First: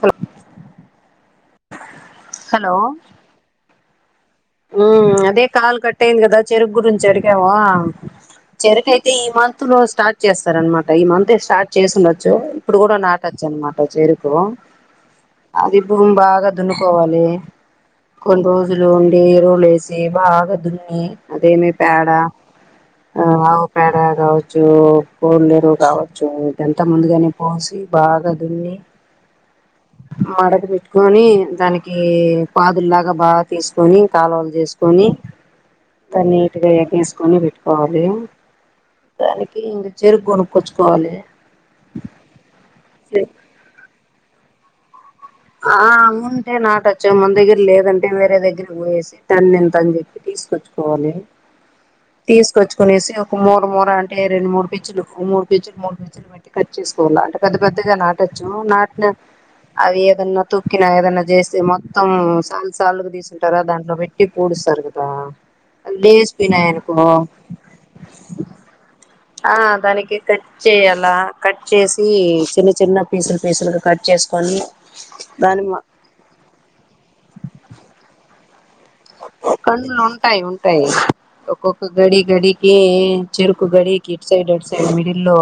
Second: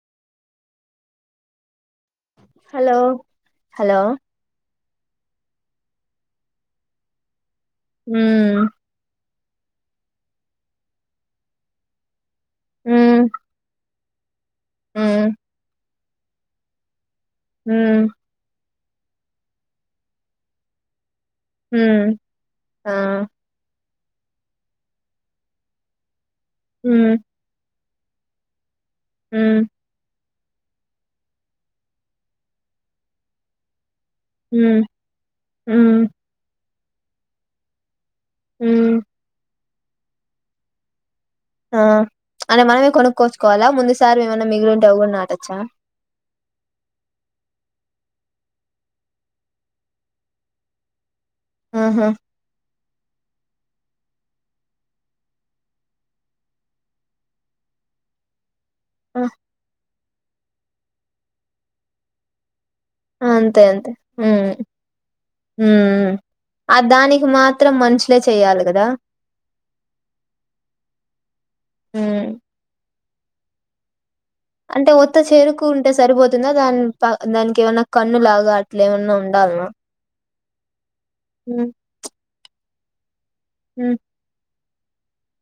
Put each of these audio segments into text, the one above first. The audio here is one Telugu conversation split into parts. హలో హలో హలో మ్ అదే కాలు కట్టయింది కదా చెరుకు గురించి చెరిగావా ఉమ్ చెరుకైతే ఈమాత్ లో స్టార్ట్ చేస్తారన్నమాట ఈ మంత్ స్టార్ట్ చేసి ఉండొచ్చు ఇప్పుడు కూడా ఉమ్ నాటోచ్చన్నమాట చెరు కి ఉమ్ అది భూమ్ బాగా దున్నుకోవాలి కొన్ని రోజులు ఎరువులేసి బాగ దున్నీ అదేమీ ఉమ్ పేడా ఆ అవ్ పేడ కావచ్చు కోళ్ళేరువు కావచ్చు ఇదంతా ముందుగానే పోసి బాగాదున్ని మ్ మడకు పెట్టుకొని దానికి పాదుల్లాగా బాగా తీసుకొని కాలువలు ఉమ్ చేసుకొని ఉమ్ నీట్గా ఎగేసుకొని పెట్టుకోవాలి ఉమ్ దానికి ఇంగ చెరుకొనుక్కొచ్చుకోవాలి ఆ అంటే మనమే కొనుక్కోచ్చుకోవాలా ముందుసారి వేమన్నా మిగిలుంటే అవి కుడా నాట్ ఆ అవ్వుంటే నాటోచ్చు మన దగ్గర లేదంటే వే దగ్గర పోేసి తన్నిత చెప్పి తీసుకొచ్చుకోవాలి ఆహా తీసుకొచ్ కొనేసి ఒక మూర మూర అంటేె రెండు మూడు పిచ్చులు మూడుపిచ్చులు ముడు పిచ్చులు పెట్టి కట్ చేసుకోవాల అంటే పెద్ద పెద్ ద్దగా నాటోచ్చు నాట్ ఆ అది ఏదన్నా తొక్కిన ఏదన్నా చేస్తే మొత్తం సన్ సాలుకు తీసుంటారా అంతే దాంట్లో పెట్టి పుడుస్తారు కదా మ్ అవి మ్ ఆ లేసిపోయినాయనుకో దానికి మాత్రం మనుషులే చెయ్యాలి కదా ఆ దానికి కట్ చేయాలా కట్ చేసి మ్మ్ చిన్న చిన్న పీసులు పీసులుగ కట్ చేస్ అంటే ఉత్త చెరుకు ఉంటే సరిపోతుందా దాని దానికేమన్నా కన్ను లాగా అట్లా ఏమన్నా ఉండాలనా కండ్లు ఉంటాయి ఉంటాయి ఉమ్ ఒక్కొక్క గడి గడికి చెరుకు ఉమ్ గడికి ఇటు సైడ్ అటు సైడ్ మిడిల్ లో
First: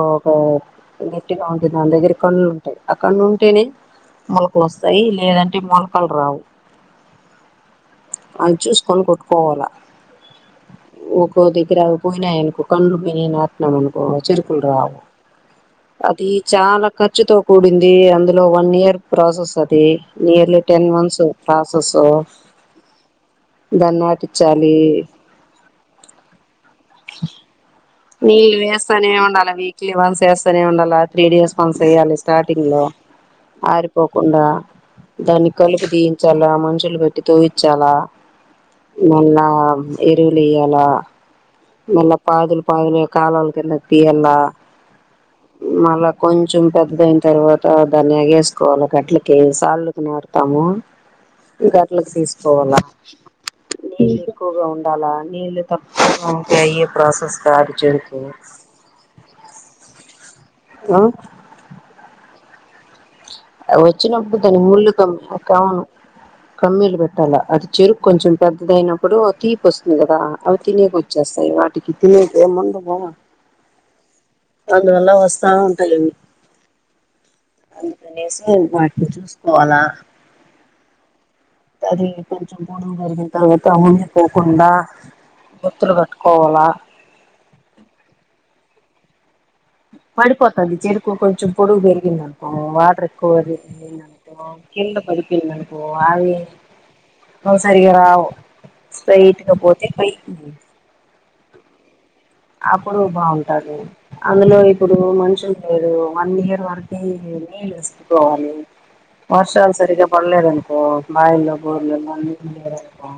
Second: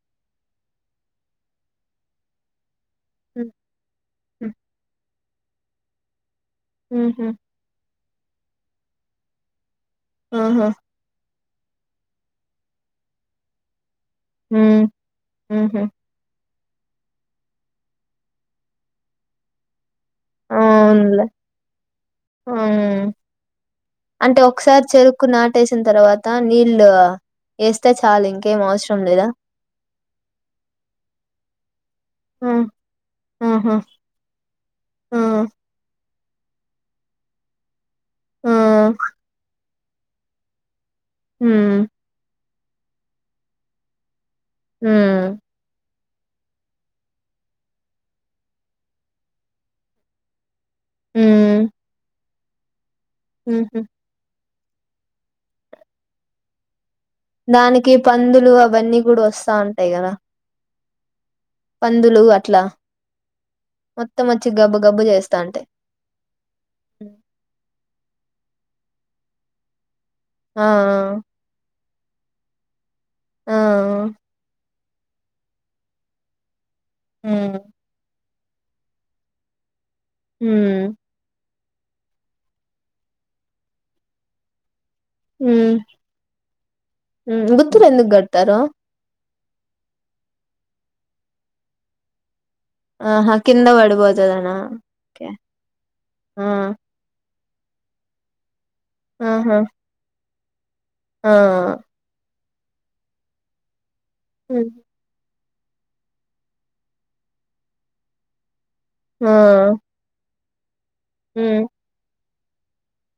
గట్టిగ ఉంటుంది దని దగ్గర కన్ను లంటాయి ఆ కన్ను ఉమ్ ఉంటేనే ఉమ్ మొలకలోస్తాయి లేదంటే మొలకలు రావు మ్ హు అవి చూసుకొని కొట్టుకోవాలా ఆహా ఒకో దగ్గర పోయినాయనుకు కండ్లు పోయినయి నాటినాం అనుకు కో చేరుకులు రావు ఉహు అది చాలా ఖర్చుతో కూడింది అందులో వన్ ఇయర్ ప్రాసెస్ అది నియర్లీ టెన్ మంత్స్ అవునులే ప్రాసెస్ హ్మ్ దాన్ని అంటే నాటించాలి ఒకసారి చెరుకు నాటేసిన తర్వాత నీళ్ళు వేస్తే నీళ్ళు వేస్తనే ఉండాలే వీక్లీ వన్స్ వేస్తనే ఉండాల త్రీ డేస్ మన్స్ వేయ్యాలి హ్మ్ స్టార్టింగ్ లో ఆహా ఆరిపోకుండా ఆ దాన్ని కలిపి తీీయించాలా మనుషులు పెట్టి తోవ్వించాలా ఆ మళ్ళ ఎరువులేయలా హ్మ్ మళ్ళ పాదులు పయలు కాలువల కిందక్ తీయల్ల మ్ కొంచెం పెద్దదైన తర్వాత ధన్ని ఎగేసుసుకోవాలే గట్లకి సార్ళ్లుకి నాటుతాము హ్మ్ గట్లకి తీసుకోవాల హుహు మ్ ఎక్కువగా ఉండాలా నీళ్ళు తక్కువగ ఉంటే అయ్యి దానికి పందులు అవన్నీ కూడా వస్తా ఉంటాయి కదా ఆ పందులు అట్లా మొత్తం వచ్చినప్పుడు వచ్చి దని గబ్బు ముళ్ళు గబ్బు కమ్ చేస్తాంటాయి అవును కమ్మిలు పెట్టాలా అది చెరుకు కొంచెం పెద్దదైన ప్పుడు తీపి వస్తుంది కదా అవి ఆ తినేకోచ్చేస్తాయి వాటికి తినేకి ముందుగా ఆ అందువల్ల వస్తా ఉంటాయి అవి హ్మ్ అందుకు అనేసి వాటిని చూసుకోవాలా హ్మ్ అది కొంచెం గూడ జరిగిన తర్వాత ఊనిపోకుండా హు గుత్తూర్ ఎందుకు గడతారు పడిపోతుంది చెరుకు కొంచెం పొడుగు పెరిగింద వాటర్ ఎక్కువ ఆహా కింద దనిఅనుకో పడిపోతదనా కింద ఓకే పడిపోయింది అనుకో ఆ ఒకసారి ఇగ రావు స్ట్రైట్ గా ఆహా పోతే ఫై ఆ అప్పుడు బాగుంటారు అందులో హ్మ్. ఇప్పుడు మనుషులు మీరు వన్ ఇయర్ వరకు నీళ్ళు వేసుకోవాలి ఆ వర్షాలు సరిగా పల్లేదనుకో బాయిల్లో హ్మ్ బోర్లల్లో నీరు లేదనుకో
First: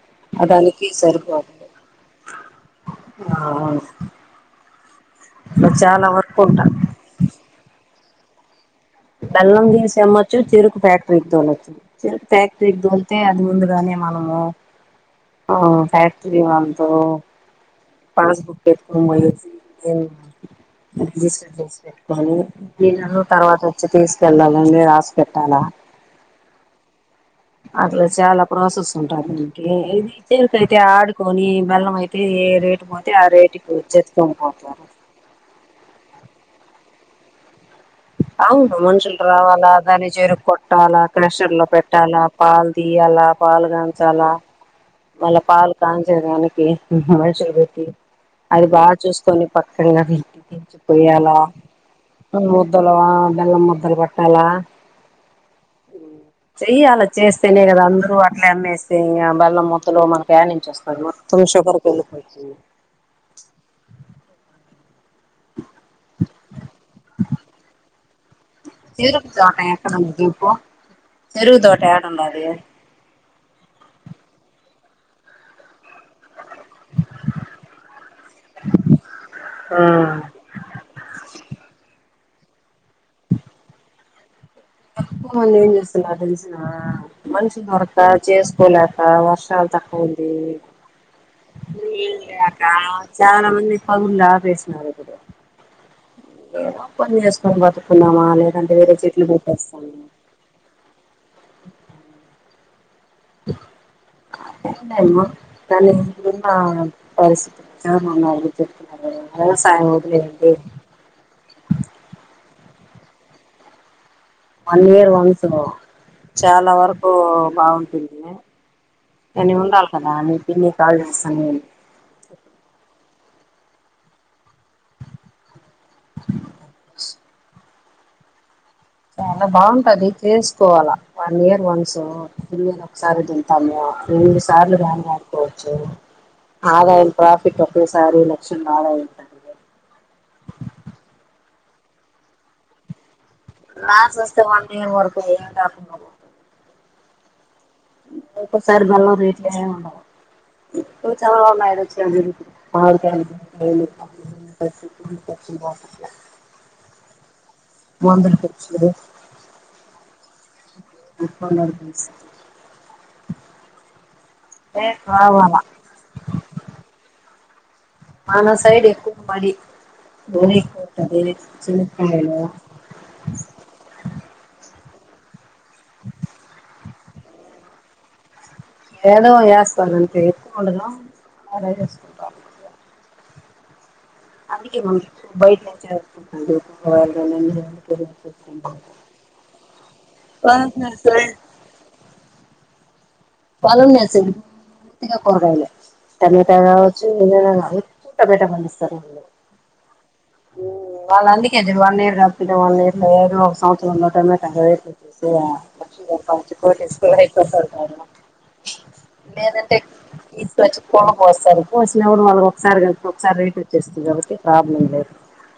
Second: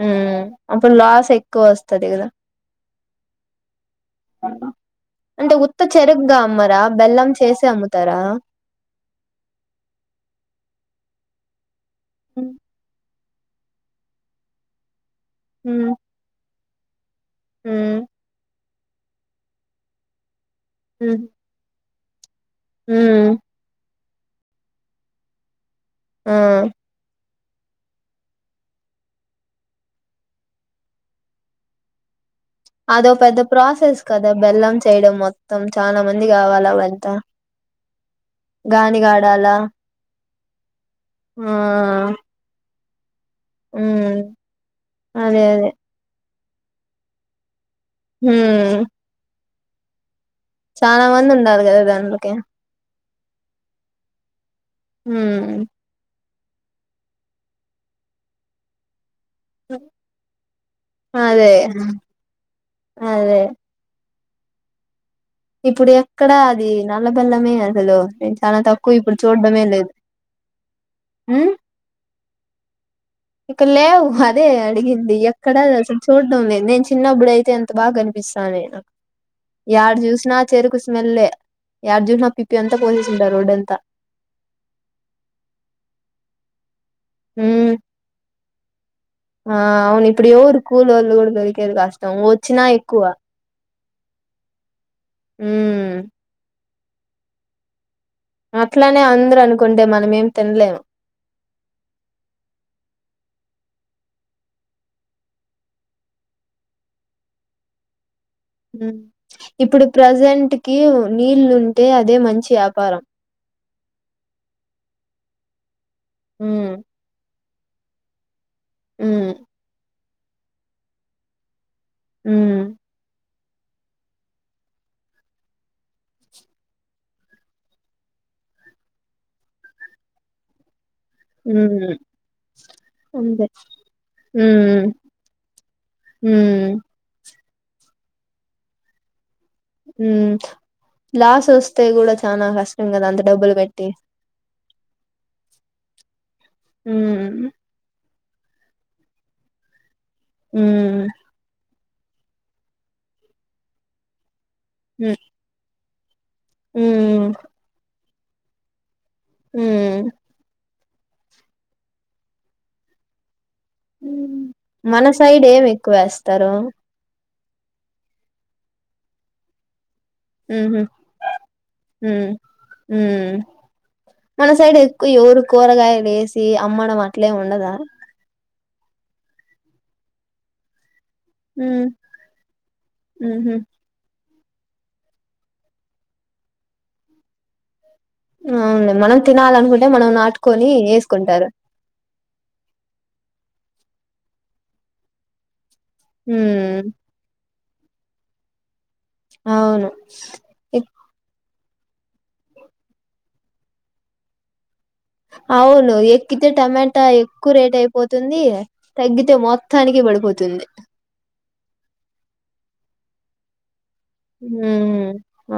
హ్మ్ అదానికి అప్పుడు లాస్ సరిపోదు ఎక్కువ వస్తది కదా ఆ అంటే ఉత్త చాలా చెరుగ్గా వరకు ఉంటాది అమ్మరా బెల్లం చేసే అమ్ముతారా బెల్లం చేసి అమ్మచ్చు చెరుకు ఫ్యాక్టరీకి దోలొచ్చు చెరుకు హ్మ్ ఫ్యాక్టరీకి అయితే అది ముందుగానే మనము ఆ హ్మ్ ఫ్యాక్టరీ వాళ్లతోను హ్మ్ పాస్ బుక్ ఎత్తుకొని పోయచ్చి హ్మ్ లరు నేను హ్మ్. తర్వాత వచ్చి తీసుకెళ్ళాలండి రాసి పెట్టాలా ఆ అట్లా చాలా ప్రాసెస్ ఉంటది దనికి ఇది చేరుక అయితే ఆడుకొని బెల్లం అయితే ఏ రేటు అదో పోతే ఆ పెద్ద రేటుకి ప్రాసెస్ కదా వచ్చేత్తుకొని బెల్లం పోతారు చేయడం మొత్తం చాన మంది కావాలి అవంతా అవును మనుషులు గానిగాడాలా రావాలా దాన్ని చెరుకు కొట్టాలా ఆ క్రెషర్ లో పెట్టాలా పాల్ తీయాలా పాలు హ్మ్ కాంచాలా మళ్ళా అదే అదే పాలు కాంచేదానికి మనుషులు అది హ్మ్ బాగా చూసుకొని పక్కగా వి చాలా పొయ్యాల మంది ఉండాలి కదా దాంట్లోకి ముద్దలు బెల్లం ముద్దలు పట్టాలా హ్మ్ చెయ్యాల చేస్తేనే కదా అందరూ అట్లే అమ్మేస్తే ఇంక బల్లం మొత్తం లో మనకు యానించి వస్తది మొత్తం అదే షుగరికి వెళ్ళి పోద్ది అదే ఇప్పుడు ఎక్కడా అది నల్లబెల్లమే అసలు నేను చాలా తక్కువ ఇప్పుడు చెరుగు తోట చూడ్డమే లేదు ఎక్కడంద ఇప్ప చెరుగు తోట యడుండాది ఇక్క లేవు అదే అడిగింది ఎక్కడా అసల్ చూడడం లేదు నేను చిన్నప్పుడు అయితే అంత బాగా కనిపిస్తా నాకు ఆ యాడ జూసిన చెరకు స్మెల్లే ఎటనో అంతా పొసేసింటారు రోడ్ అంతా పక్కోళ్ళు ఏం చేస్తున్నారు తెలిసిన మనిషి ఉమ్ దొరక చేసుకోలేక ఆ వర్షాలు తక్కువ అవును ఇప్పుడు ఉంది ఎవరు కూలోళ్ళు కూడా దొరికేది కష్టం నీళ్ళు లేక వచ్చినా ఎక్కువ చాలా మంది పనులు ఆపేసినారు ఇపుడు ఊమ్ ఏదో పని చేస్కొని బతుక్ న్నామా లేదంటే వేరే అట్లానే చెట్లు అందరు అనుకుంటే పెట్టేస్తాను మనం అ ఏం తినలేము అమ్ నన్న పరిస్థితి ఇప్పుడు ప్రజెంట్ కి నీళ్ళు ఉన్ అంటే అదే మంచి వ్యాపారం వన్ ఇయర్ వన్స్ చాలా ఉమ్ వరకు బాగుంటుంది ఉమ్ ఎని ఉండాల కదా మీ పిన్ని కాల్ చేస్తాంది ఉ చాలా బాగుంటది చేసుకోవాలా వన్ ఇయర్ ఉమ్ వన్సు మేను ఒకసారి అంతే తింటాము రెండు ఉమ్ సార్లు వన్ వాడుకోవచ్చు ఉమ్ ఆదాయం ప్రాఫిట్ ఒకేసారి లక్షలు ఆదాయం ఉ లాస్ వస్తే కూడా చనా కష్టం కదా అం లాస్ట్ వస్తే వన్ ఇయర్ వర్కు ఏకు ఉ ఒకోసారి బెల్లం రేట్లే ఉమ్ ఉండవు చన్నా ఆర్గానిక్ పసుపు పసుపు ఊమ్ వందల ఖర్చు ఊమ్ ఇప్పన్న మన సైడ్ ఏమి ఎక్కువేస్తారు మన సైడ్ ఎక్కువ మడి వరి ఉహు ఎక్కువ ఉంటది ఉ చెనక్కాయలు ఉ మన సైడ్ ఎక్ ఎవరు కూరగాయలు ఏసి అమ్మడం అట్లేం ఉండదా ఏదో ఏస్తారు అంతే ఎక్కువగా ఉమ్ ఉండదస్ ఉహు అందుకే బయటినుంచి వునులే మనం తినాలనుకుంటే మనం నాటుకొని వేసుకుంటాం వేసుకుంటారు పాలం కూరగాయలే టమాటా ఉమ్ కావచ్చు ఊటా బటా బస్ అవును ఏది వన్ ఇయర్ రా వన్ ఇయర్ లో ఏదో ఒక సంవత్సరం లోట లోటా అవును ఎక్కితే టమాటా ఎక్కువ స్యిసర రేట్ క అయిపోతుంది తగ్గితే [unintelligible] లేదంటే మొత్తానికి ని పడిపోతుంది పోస్తాను కోసిన కూడ వాళ్ళు ఒకసారి కాదు ఒకసారి రేట్ వచ్చేస్తుంది కాబట్టి ఉ ప్రాబ్లం లేదు హ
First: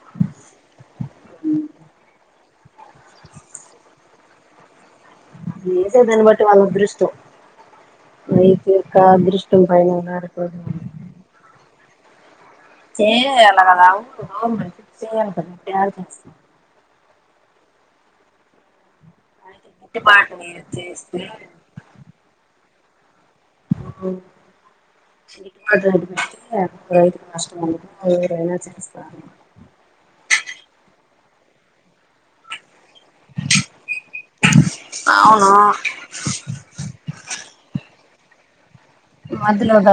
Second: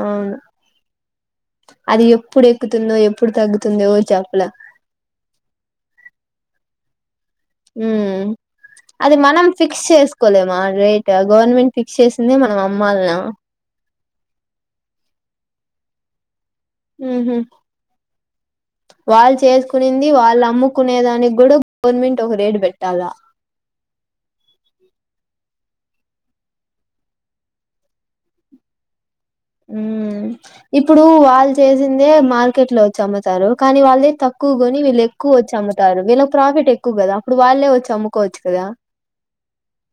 ఏ ఎప్పుడు ఎక్కుతుందో ఎప్పుడు తగ్గుతుందో చేప్పలేం లేసే దాన్ని బట్టి వాళ్ళ అదృష్టం రైతు యొక్క అది మనం అదృష్టం ఫిక్స్ పైన చేసుకోలేమా ఆధారపడి రేట్ గవర్నమెంట్ ఫిక్స్ చేసింది చేయ అలా కదా ఊ మనం ఫిక్స్ చేయాలి కదా తారు చేస్తా ఉహు వాళ్ళు అయితే చేసుకునింది గిట్టుబాటు వాళ్ళు అమ్ముకునే చేస్తే దానికి కూడా గవర్నమెంట్ ఒక రేటు పెట్టాలా పెట్టితు కష్టం ఎవరైనా చేస్తరు ఉ ఇప్పుడు వాళ్ళు చేసిందే మార్కెట్ లో వచ్చ అమ్ముతారు కానీ వాళ్ళే తక్కువ కొని వీళ్ళు ఎక్కువ అవును వచ్చి అమ్ముతారు వీళ్ళ ప్రాఫిట్ ఎక్కువ కదా అప్పుడు వాళ్ళే వచ్చి అమ్ము కోవచ్చుకదా మధ్యలోలా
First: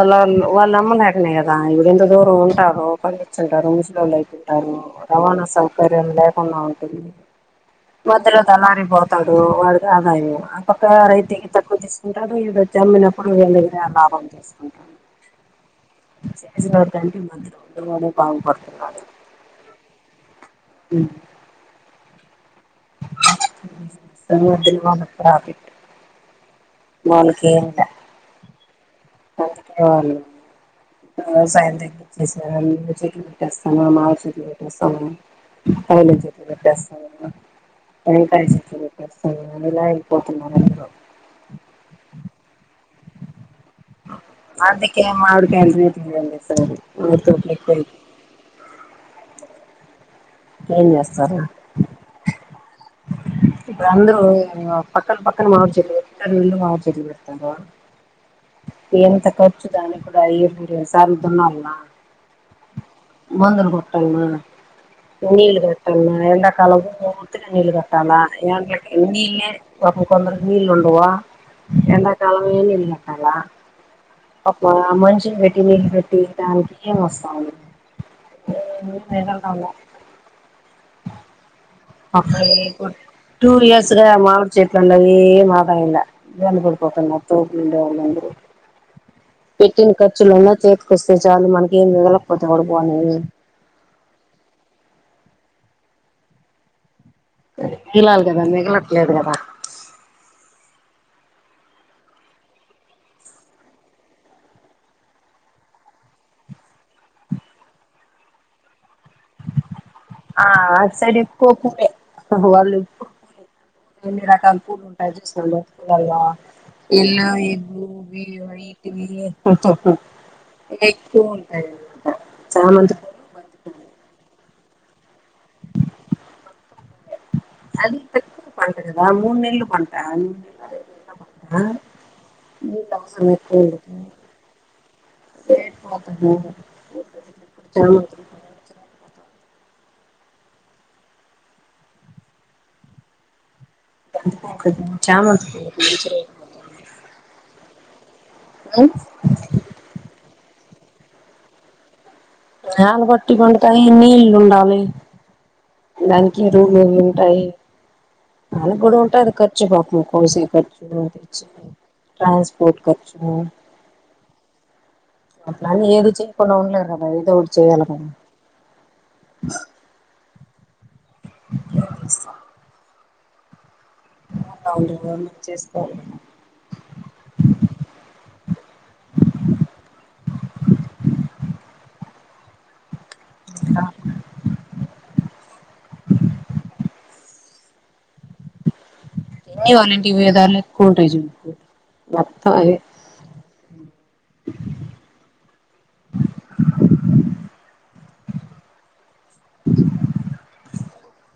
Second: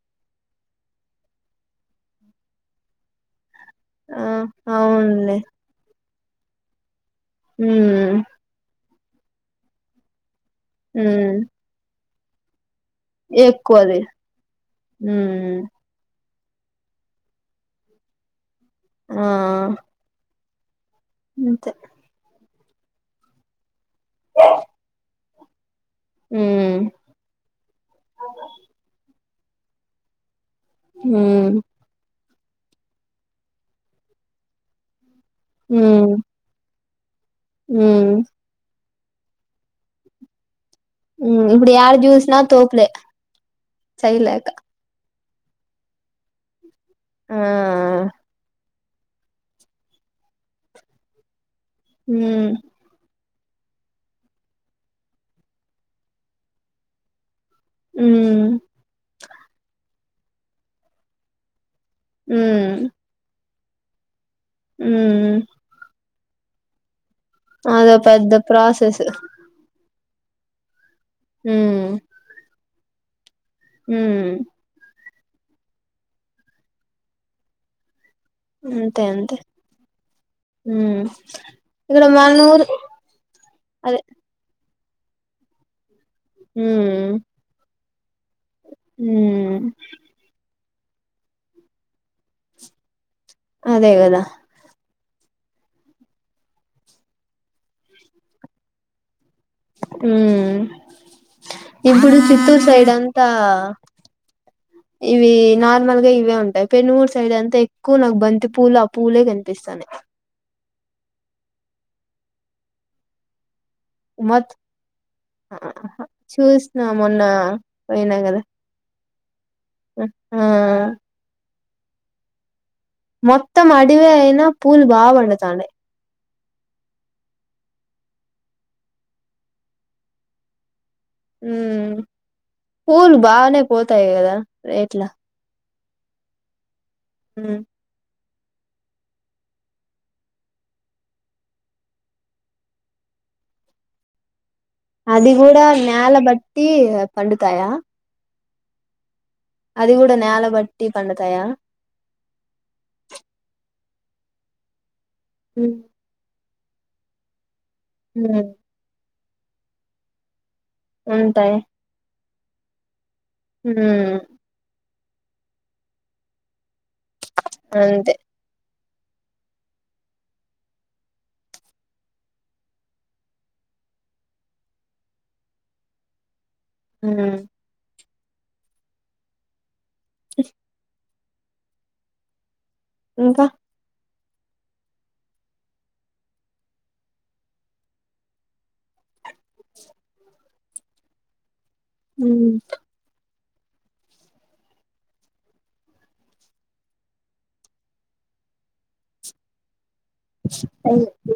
వాళ్ళు నమ్మలేకనేయి కదా ఇప్పుడు ఎంత దూరం ఉంటారో ముసలోళ్ళు ఆ అయిపోయి ఉంటారు అవునులే రవాణా సౌకర్యం లేకుండా ఉంటుంది ఉమ్ మధ్యలో దలారి పోతాడు వాడు ఆదాయం ఆ పక్క ఉమ్ రైతుకి తక్కువ కుంటారు ఈడు చమ్మినప్పుడు వీళ్ళ ఎక్కువది లాభం చేసుకుంటారు ఉమ్ చేజీవా త మ పాపో [unintelligible] ఆ అంతే తర్వాత సినీ మానే ప్రాఫిట్ ఉమ్ వాళ్లకి కంపెనీ వాళ్లకి ఉమ్ సాయం దగ్గరారా చెట్లు పెట్టేస్తాను మా చెట్లు పెట్టేస్తాను ఉమ్ అవునంచి ఉమ్ టకా ఇలా అపోతున్నారు అని చైలేక ఏ మాడి కాయలు రెట్లు తెస్తా ఆ లేడు ఏం చేస్తారా హ ఇప్పు అంద్రూ పక్కన పక్కన మామిడి చెట్లు పెట్టుకుంటారు నేను కూడా ఉమ్ ఎంత ఖర్చు దాని కూడా ఇరై సార్లు తున్నాల ఉమ్ మందులు కొట్టల్ ఉమ్ నీళ్ళ కట్టన్నా ఎండాకాలము పూర్తిగా నీళ్లు అదో కట్టాల పెద్ద ఎండలకి ప్రాసెస్ నీళ్ళే ఒక కొందరుకి నీళ్ళు ఉండడువా ఉమ్ ఎండాకాలం ఏ నీళ్ళట్టాల ఉమ్ అబ్బా మనిషిని పెట్టి నీళ్లు పెట్టి దానికి ఏం వస్తాంది అంతే అంతే హ టూ అదే ఇయర్స్గా మామిడి చేట్ండవే మాదాల వెలు ఉమ్ పడిపోతున్నారు తోలుండే వాళ్ళరూ ఉమ్ పెట్టిన ఖర్చులు ఉన్నా ఇస్తే చాలు మనకి ఏం మీగులా లేకపోతే కూడా పోనే అదే కదా మిగలాలి కదా మిగలట్లేదు కదా హ ఇప్పుడు చిత్తూరు సైడ్ అంతా ఇవి నార్మల్ గా ఇవే ఉంటాయి పెన్నూరు సైడ్ అంతా ఎక్కువ నాకు బంతి పూలు ఆ పూలే కనిపిస్తానయి ఆ సైడ్ ఎక్కువ పువ్వు ఏ కూడ వాళ్ళు ఎక్కువ కూ ఎన్ని మొత్ రకాల పూలు ఉంటాయి చూస్తారు బ పూలల్ చూసిన మొన్న ఎల్లు ఎలు పోయినా బి కదా చప్పు ఆ ఎక్కవ ఉంటయి మొత్తం అడివే అయినా పూలు బా వడతానాయి అది పెద పంట మూడు నెల్ల పంట ఉ నెలలు ఐదు నెలల పంట నీళ్ళు పూలు అవసరం ఎక్కువ బాగానే పోతాయి కదా రేట్లా ఉమ్ అది చామంతి కూడా పూలకు మంచి నేల రేట్ బట్టి పండుతాయా ఆ అది కూడా నేలబట్టి పండుతాయా నీ నీల్ ఉండాలే హ [unintelligible] ఉమ్ వాళ్లకి కూడా ఉంటాయి అది ఖర్చు పాపము కోసీ ఖర్చు ఉంటాయి ట్రాన్స్పోర్ట్ ఖర్చు ఉమ్ అట్లా అని ఏది చేయకున్నాలేదా ఏదో ఒక చేయ్యాల అంతే [unintelligible] ఉమ్ అ ఇంకా ఆ ఉమ్ [unintelligible] అ